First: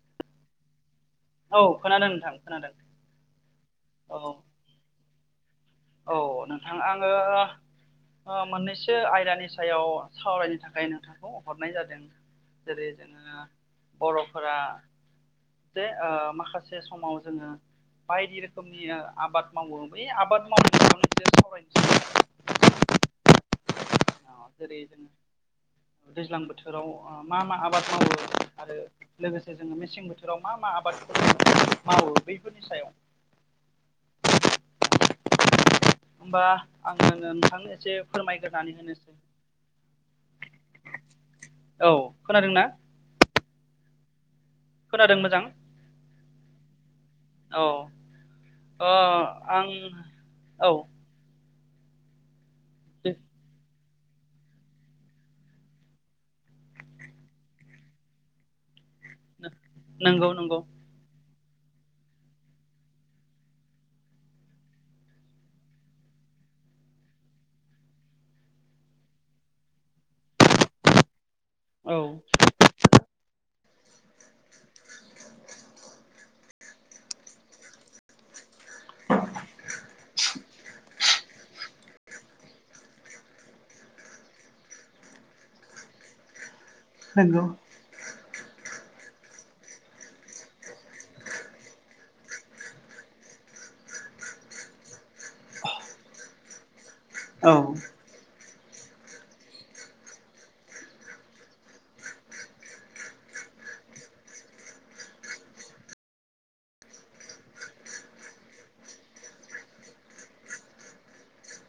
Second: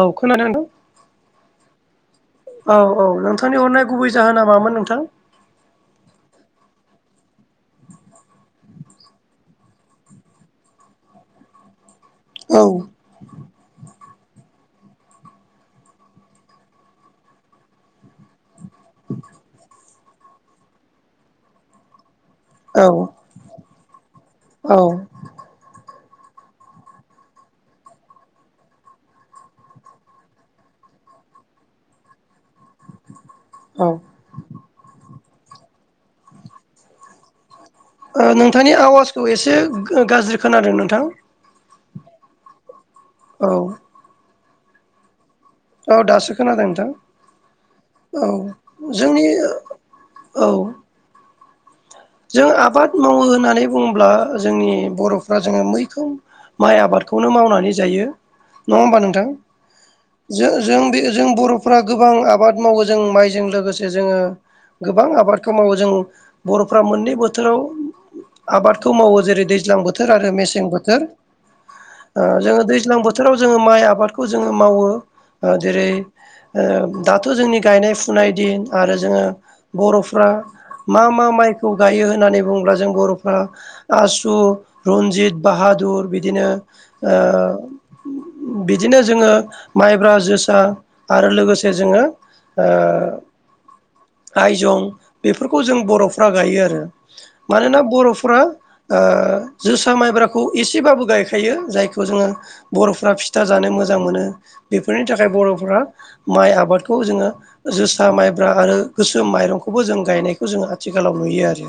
औ खोनादों? औ खोनादों नोंथां खोनादों [unintelligible] औ औ नोंथांनि हरनाय गुबै औ जाहोना मामोन नोंथां? औ नोंथां आङो मोननैसो आयदानि सायाव सावरायनो थाखाय नोंथांखौ हरनाय जादों। औ जेरै जोङो बर'फोरा जे माखासे समाव जोङो बायदि रोखोमनि आबाद मावो बे आबाद मावनायखौ [unintelligible] औ [unintelligible] औ दैज्लां बोथोराव मा मा आबाद मावो आरो लोगोसे जोङो मेसें बोथोराव मा मा आ मावो बैफोरनि सायाव औ [unintelligible] होमबा आङो नोंथांनो एसे फोरमायग्रोनानै होनोसै थ' एसे गाज्रि खोनादों नोंथां? औ खोनादोंना? औ खोनादों मोजां? औ दासोखोना दों नोंथां। औ औ अ जोंनि आं औ जों आबाद दे मावो होननानै बुङोब्ला जोंनि बर'फ्रा जोङो मैखोम माइ आबादखौनो मावनानै जायो। नङा होमबा नोंथां! नंगौ नंगौ जों बे जों बर' फ्रा गोबां आबाद मावो जों माइजों लोगोसे जोङो। गोबां आबादखौ मावो जों बर' फ्रारा मोननै बोथोराव आबादखौ मावो जेरै- दैज्लां बो थोर आरो मेसें बोथोर औ जोङो दैज्लां बो थोराव जोङो माइ आबादखौ जोङो मावो। जेरै- ओ दाथ' जोंनि गायनाय फुनाय दिन आरो जोङो बर'फ्रा मा मा माइ खौ गायो होन्नानै बुङोब्ला जों बर'फ्रा आसु रन्जित बाहादुर बिदिनो ओ नंगौ बिदिनो जोङो माइब्रा जोसा आरो लोगोसे जोंङो आइजं बेफोरखौ जों बर' फ्रा गायो आरो औ मानोना बर'फ्रा जोसा माइब्राखौ एसेबाबो गायखायो जायखौ जोङो बर'फ्रा फिथा जानो मोजां मोनो बेफोरनि थाखाय बर'फोरा माइ आबादखौ जोङो जोसा माइब्रा आरो गोसोम माइरंखौबो जों गायनायखौ जों थिालाव नुयो आरो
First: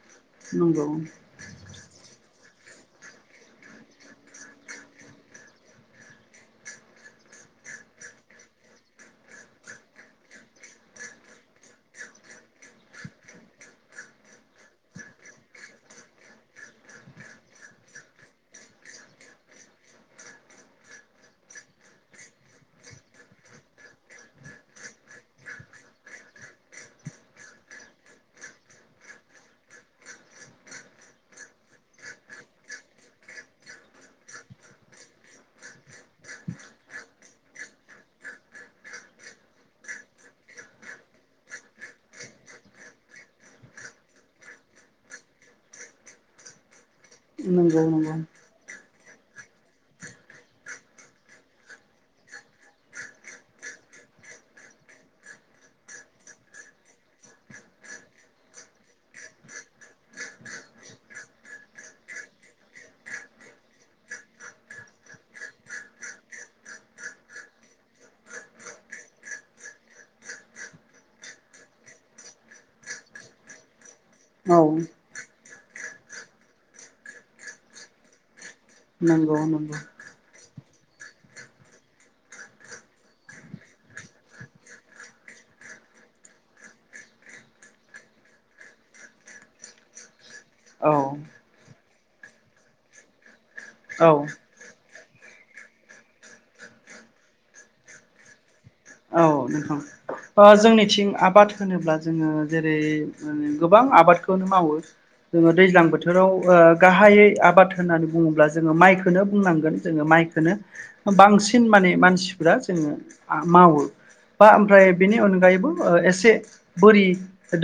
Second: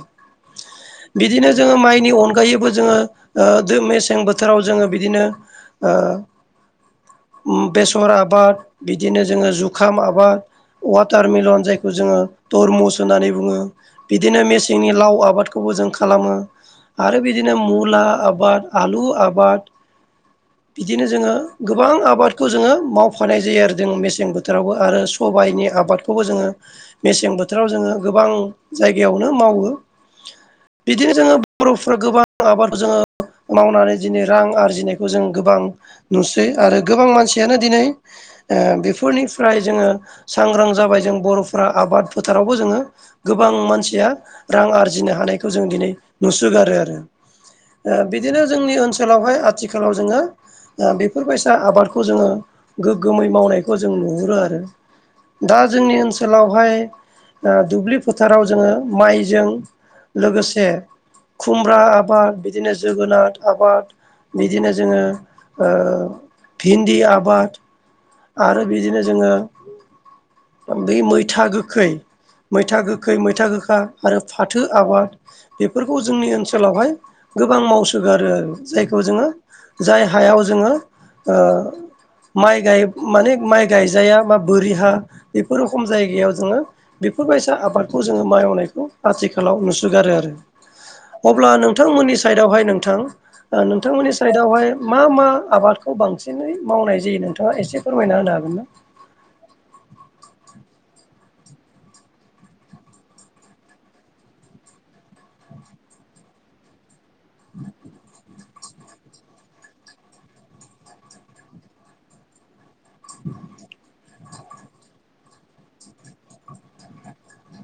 नंगौ बिदिनो जोंङो माइ बेनि अनगायैबो जोङो ओ मेसें बोथोराव जोङो बिदिनो ओ बेसर आबाद बिदिनो जोङो जुखाम आबाद वाटार मिलन जायखौ जोङो तरमुस होननानै बुङो बिदिनो मेसेंनि लाव आबादखौबो जों खालामो आरो बिदिनो मुला आबाद आलु आबाद बिदिनो जोङो गोबां आबादखौ जोङो मावफानाय जायो आरो जों मेसें बोथोरावबो आरो सबायाइनि आबादखौबो जोङो मेसें बोथोराव जोङो गोबां जायगायावनो मावो बिदिनो जोङो बर'फ्रा गोबां आबादाव जोङो मावनानै दिनै रां आरजिनायखौ जों गोबां नुसै आरो गोबां मानसियानो दिनै बेफोरनिफ्राय जोङो सांग्रां जाबाय जों बर'फोरा आबाद फोथारावबो जोङो गोबां मानसिया रां आरजिनो हानायखौ जों दिनै नुसोगारो आरो नंगौ नंगौ बिदिनो जोंनि ओनसोलावहाय आथिखालाव जोङो बेफोरबायसा आबादखौ जोङो गोग्गोमै मावनायखौ जों नुहुरो आरो दा जोंनि ओनसोलावहाय दुब्लि फोथाराव जोङो माइजों लोगोसे खुमब्रा आबाद बिदिनो जोगोनार आबाद बिदिनो जोङो भिन्दि आबाद आरो बिदिनो जोङो बै मैथा गोखै मैथा गो खै मैथा गोखा आरो औ फाथो आबाद बेफोरखौ जोंनि ओनसोलावहाय गोबां मावसोगारो आरो जायखौ जोङो नंगौ नंगौ जाय हायाव जोङो ओ माइ गाय माने माइ गायजाया बा बोरि हा बेफोर रखम जायगायाव जोङो बेफोरबायसा आबादखौ जोङो मावाइ मावनायखौ आथिखालाव नुसोगारो आरो औ अब्ला नोंथांमोननि साइदावहाय नोंथां नोंथांमोननि औ साइदआवहाय मा मा आबादखौ बांसिनै मावनाय जायो नोंथाङा एसे फोरमायना होनो हागोन ना औ [unintelligible] जोंनिथिं आबाद होनोब्ला जोङो जेरै गोबां आबाद मावो दैज्लां बोथोराव गाहायै आबाद होननानै बुङोब्ला जोङो माइखौनो बुंनांगोन जोङो माइखौनो बांसिन माने मानसिफ्रा जोङो मावो बा ओमफ्राय बेनि अनगायैबो एसे बोरि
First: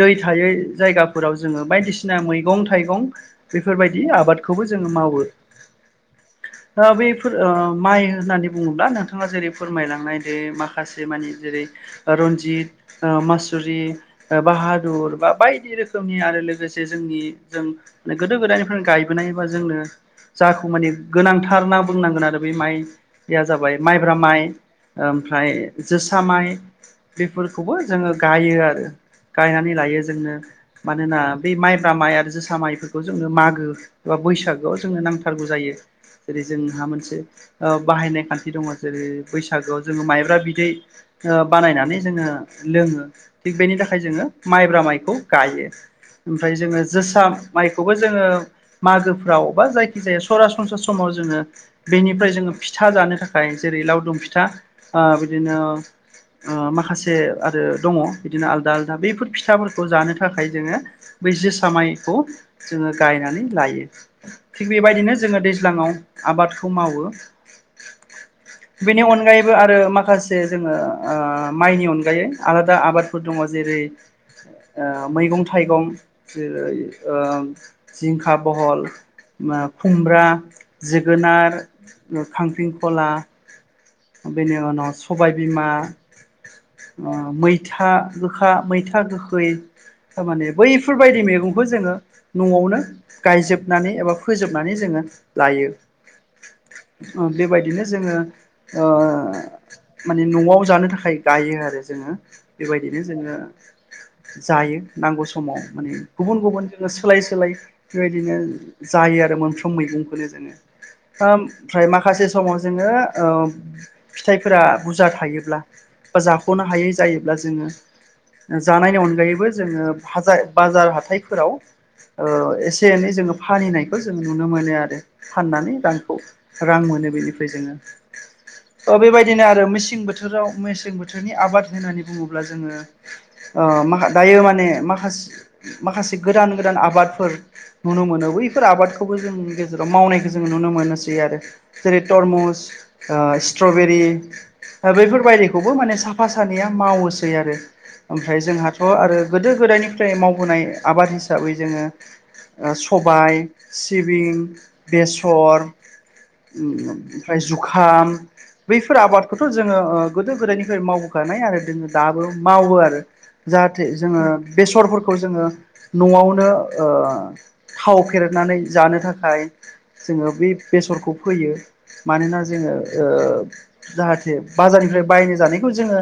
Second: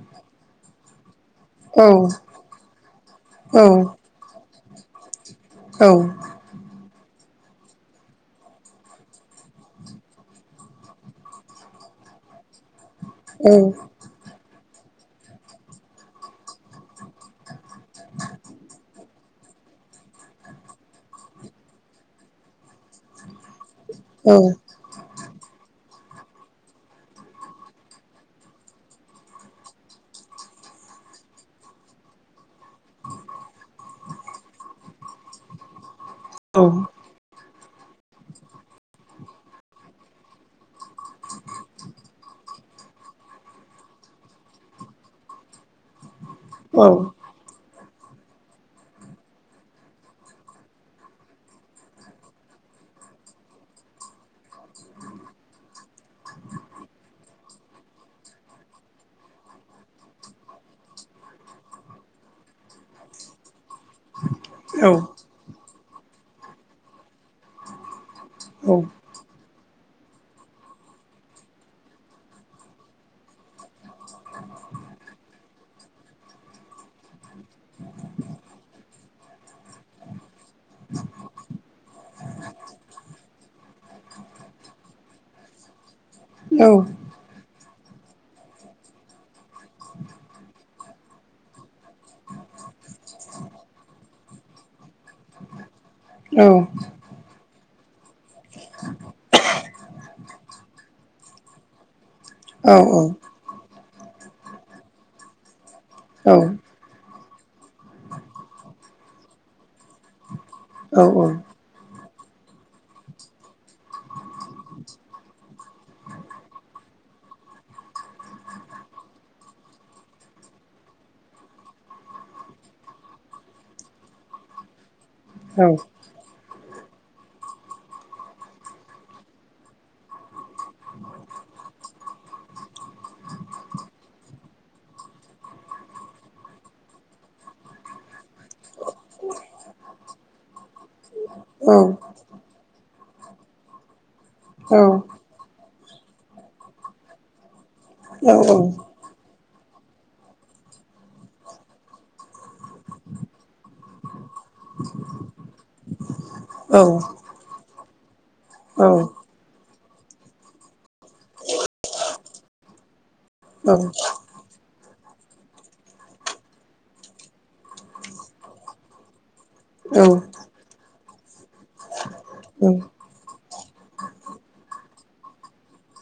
दै थायै जायगा फोराव जोङो औ बायदिसिना मैगं थाइगं औ बेफोरबायदि आबादखौबो जोङो मावो औ बा बफोर माइ होननानै बुङोब्ला नोंथाङा जेरै फोरमायलांनाय दै माखासे मानि जेरै रनजित मासुरि बाहा दुर बा बायदि रोखोमनि आरो लोगोसे जोंनि जों गोदो गोदायनिफ्रायनो गायबोनायबा जोंनो जाखौ माने गोनांथार ना बुंनांगोन आरो बे माइया जाबाय माइब्रा औ माइ ओमफ्राय जोसा माइ बेफोरखौबो जोङो गायो आरो गायनानै लायो जोंनो मानोना बे माइब्रा माइ आरो जोसा माइफोरखौ जोङो मागो बा बैसागोआव जोंनो नांथारगौ जायो जेरै औ जोंहा मोनसे बाहायनाय खान्थि दङ जेरै बैसागोआव जोङो माइब्रा बिदै बानायनानै जोङो लोङो थिग बेनि थाखाय जोङो माइब्रा माइखौ गायो। ओमफ्राय जोङो जोसा माइ खौबो जोङो मागोफ्राव बा जायखि जाया सरासनस्रा समाव जोङो बेनिफ्राय जोङो फिथा जानो थाखाय जेरै लावदुम फिथा बिदिनो ओ माखासे आरो दङ बिदिनो आलदा आलदा बैफोर फिथाफोरखौ जानो थाखाय जोङो बै जोसा मायखौ जोङो गायनानै लायो। थिग औ बेबायदिनो जोङो दैज्लाङाव आबादखौ मावो बेनि अनगायैबो आरो माखासे जोङो ओ माइनि अनगायै आलादा आबादफोर दङ जेरै मैगं थाइगं जेरै ओ जिंखा बहल खुमब्रा जोगोनार खांख्रिंखला बेनि उनाव सबायबिमा मै था गोखा मैथा गोखै थारमाने बैफोरबायदि मैगंखौ जोङो न'आवनो गायजोबनानै एबा फोजोबनानै जोङो लायो औ बेबायदिनो जोङो ओ माने न'आव जानो थाखाय गायो आरो जोङो बेबायदिनो जोङो जायो नांगौ समाव माने गुबुन गुबुन जोङो सोलाय सोलाय बेबायदिनो जायो आरो मोनफ्रोम मैगंखौनो जोङो माखासे समाव जोङो फिथाइफोरा बुरजा थायोब्ला बा जाख'नो हायै जायोब्ला जोङो जानायनि अनगायैबो जोङो बाजार हाथाइफोराव ओ एसे एनै जोङो फानहनायखौ जोङो नुनो मोनो आरो फाननानै रांखौ रां मोनो बेनिफ्राय जोङो बेबायदिनो आरो मेसें बोथोराव मेसें बोथोरनि आबाद होन्नानै बुङोब्ला। जोङो ओ दायो माने मसे माखासे गोदान गोदान आबादफोर नुनो मोनो। बेफोर आबादखौबो जोंनि गेजेराव मावनायखौ जोङो नुनो मोनसै आरो जेरै तरमुस ओ स्ट्रबेरि बैफोरबायदिखौबो माने साफा सानैया मावोसै आरो ओमफ्राय जोंहाथ' आरो गोदो गोदायनिफ्राय मावबोनाय आबाद हिसाबै जोङो। ओ सबाय सिबिं बेसर ओमफ्राय जुखाम बैफोर आबादखौथ' जोङो गोदो गोदायनिफ्राय माव दो मावो आरो औ जाहाथे जोङो बेसर खौ जोङो न'आवनो थाव फेरनानै जानो थाखाय औ औ जोङो बे बेसरखौ फोयो। मानोना औ जोङो जाहाथे बाजारनिफ्राय बायनो जानायखौ जोङो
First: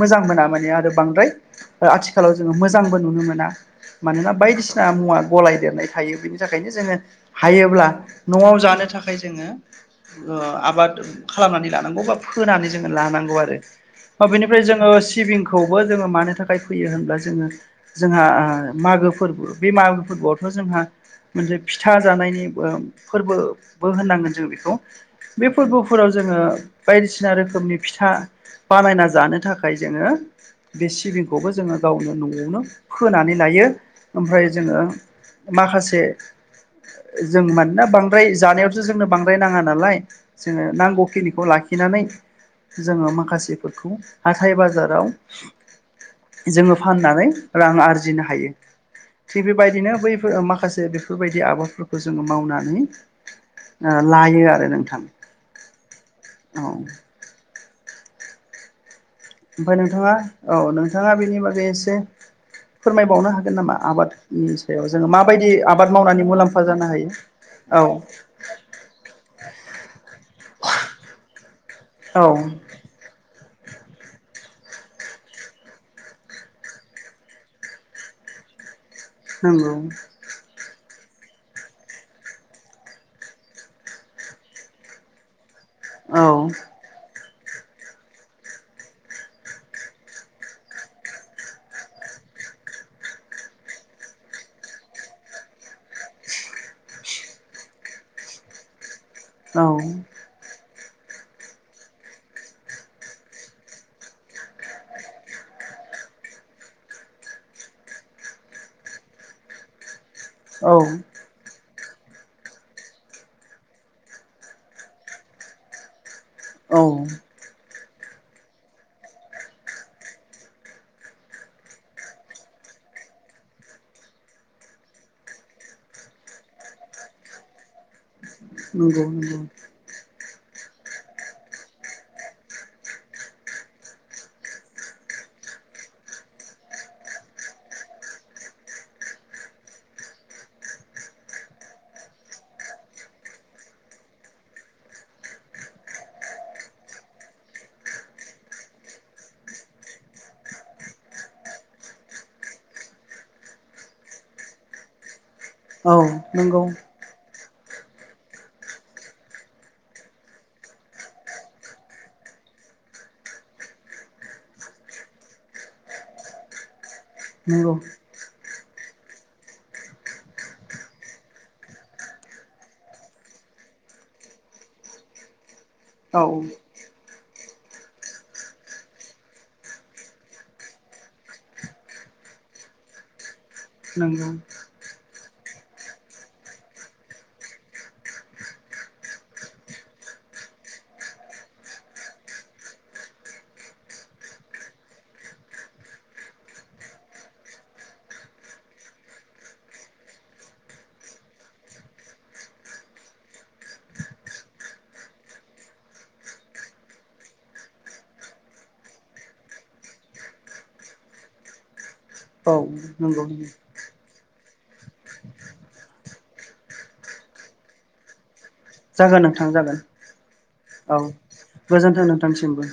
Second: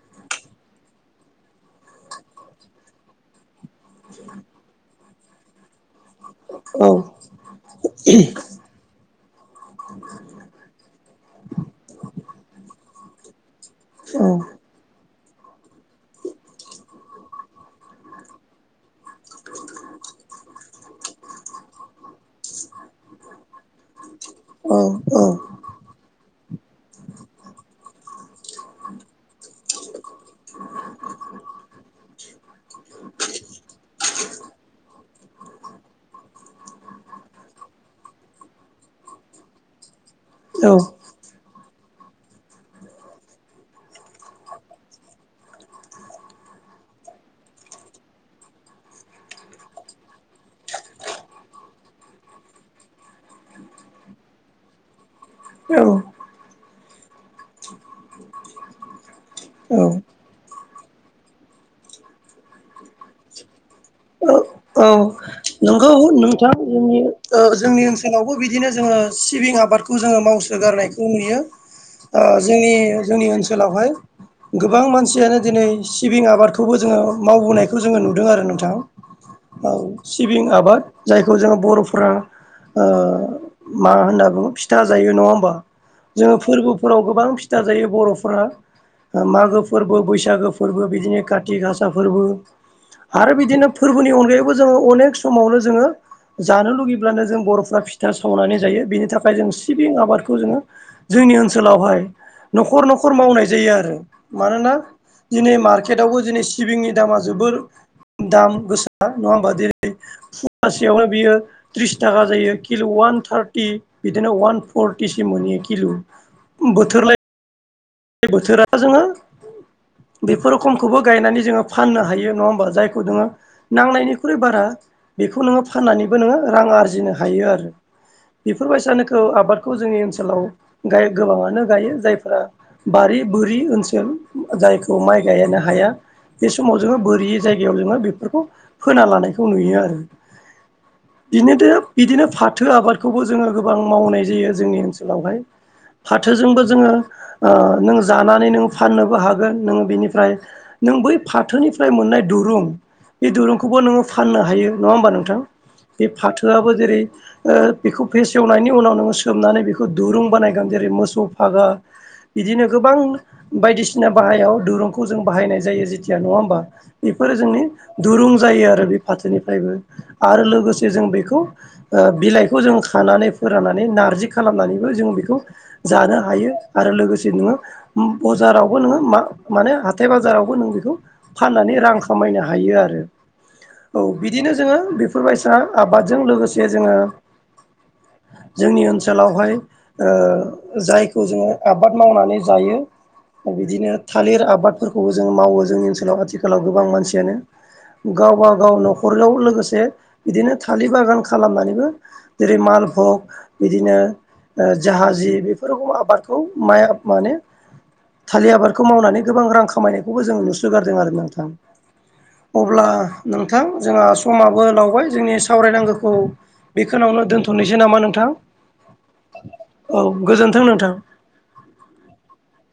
मोजां मोना माने आरो बांद्राय आथिखालाव जोङो मोजांबो नुनो मोना मानोना बायदिसिना मुवा गलाय देरनाय थायो बिनि थाखायनो जोङो हायोब्ला न'आव जानो थाखाय जोङो आबाद खालामनानै लानांगौ बा फोनानै जोङो लानांगौ आरो बेनिफ्राय जोङो सिबिंखौबो जोङो मानो थाखाय फैयो होनब्ला जोङो जोंहा मागो फोरबो बे मागो फोरबो फोरबोआवथ' जोंहा मोनसे फिथा जानायनि फोरबोबो होननांगोन। जों बेखौ औ बे फोरबोफोराव जोङो बायदिसिना रोखोमनि फिथा बानायना जानो थाखाय जोङो बे सिबिंखौबो जोङो गावनो न'आवनो फोनानै लायो ओमफ्राय जोङो माखासे जों मानोना बांद्राय जानायावथो जोंनो बांद्राय नाङा नालाय जोङो नांगौखिनिखौ लाखि लाखिनानै जोङो माखासेफोरखौ हाथाय बाजाराव जोङो फाननानै रां आरजिनो हायो। थिग बेबायदिनो बैफोर माखासे बेफोरबायदि आबादफोरखौ जोङो मावनानै लायो आरो नोंथां औ औ। औ । ओमफ्राय नोंथाङा औ नोंथाङा बेनि बागै एसे फोरमायबावनो हागोन नामा आबाद सायाव औ जोङो माबायदि नोंगौ मावनानै नोंथां मुलाम्फा ओम जानो हायो ओ औ जोंनि ओनसोलावबो बिदिनो जोङो सिबिं आबादखौ जोङो मावसो गारनायखौ नुयो । औ ओ जोंनि जोंनि ओनसोलावहाय । गोबां मानसियानो दिनै सिबिं आबादखौबो जोङो मावबोनायखौ जोङो नुदों आरो नोंथां। औ नंगौ सिबिं आबाद जायखौ जोङो बर'फ्रा ओ मा होनना बुङो फिथा जायो नङा होमबा? औ जोङो फोरबोफोराव गोबां फिथा जायो बर'फोरा। मागो फोरबो, बैसागो फोरबो बिदिनो काति गासा फोरबो आरो बिदिनो फोरबोनि उन गायैबो जोङो अनेक समावनो जोङो जानो लुुबैब्लानो जों बर'फ्रा फिथा सावनानै जायो बेनि थाखाय जों औ सिबिं आबादखौ जोङो जोंनि ओनसोलावहाय न'खर न'खर मावनाय जायो आरो मानोना दिनै मार्केटआवबो दिनै सिबिंनि दामा जोबोर दाम गोसो नङा होमबा दिनै फवासेयावनो बियो त्रिस थाखा जायो किल' अवान थार्टि बिदिनो अवान फरटिसिम मोनहयो किल'। औ बे बोथोरा जोङो बेफोर खमखौबो गायनानै जोङो फाननो हायो नङा होमबा जायखौ नोङो नांनायनिख्रुइ बारा बेखौ नोङो फाननानैबो नोङो रां आरजिनो हायो आरो। [inaudible] नंगौ बेफोरबायसानोखौ नंगौ आबादखौ जोंनि ओनसोलाव गोबाङानो गायो जायफोरा बारि बोरि ओनसोल जायखौ माइ गायनो हाया। बे समाव जोङो बोरि जायगायाव जोङो बेफोरखौ फोना लानायखौ नुयो आरो। [inaudible] बिनोदे बिदिनो फाथो आबादखौबो जोङो गोबां मावनाय जायो जोंनि ओनसोलावहाय। फाथोजोंबो जोङो ओ जानानै नों फाननोबो हागोन नों बेनिफ्राय नों बै फाथोनिफ्राय मोननाय दु रुं बे दुरुंखौबो नोङो फाननो हायो नङा होमबा नोंथां? औ बे नंगौ फाथोआबो जेरै ओ बेखौ फेसेवनायनि उनाव नोङो सोमनानै बेखौ दुरुं बानायगोन जेरै मोसौ फागा बिदिनो गोबां बायदिसिना बाहायाव दिरुंखौ जों बाहायनाय जायो जेथिया नङा होमबा बेफोरो जोंनि नंगौ दुरुं जायो आरो। बे फाथोनिफ्रायबो आरो लोगोसे जों बेखौ ओ बिलाइखौ जों खानानै फोराननानै नारजि खालामनानैबो जों बेखौ जानो औ हायो आरो लोगोसे नो बाजारावबो मा-माने हाथाय बाजारावखौ नों बेखौ फाननानै रां खामाय नो हायो आरो। औ नंगौ बिदिनो जोङो बेफोरबायसा आबादजों लोगोसे जोङो जोंनि ओनसोलावहाय ओ जायखौ जोङो आ बाद मावनानै जायो बिदिनो थालिर आबादफोरखौबो जों मावो जोंनि ओनसोलाव आथिखालाव गोबां मानसियानो । गावबा गाव न'खराव लोगोसे बिदिनो थालिर बागान खालामनानैबो जेरै माल फग बिदिनो ओ जाहाजि बेफोरखौ आबादखौ माया आ माने थालिर आबादखौ मावनानै गोबां रां खामायनायखौबो जोंङो नुस्रोगारदों आरो नोंथां। औ अब्ला नंगौ नोंथां जोंहा समाबो लावबाय जोंनि सावरायनांगौखौ बेखौनावनो दोनथ'नोसै नामा नोंथां? जागोन नोंथां जागोन औ गोजोन्थों नोंथां औ गोजोन्थों नोंथांसिमबो।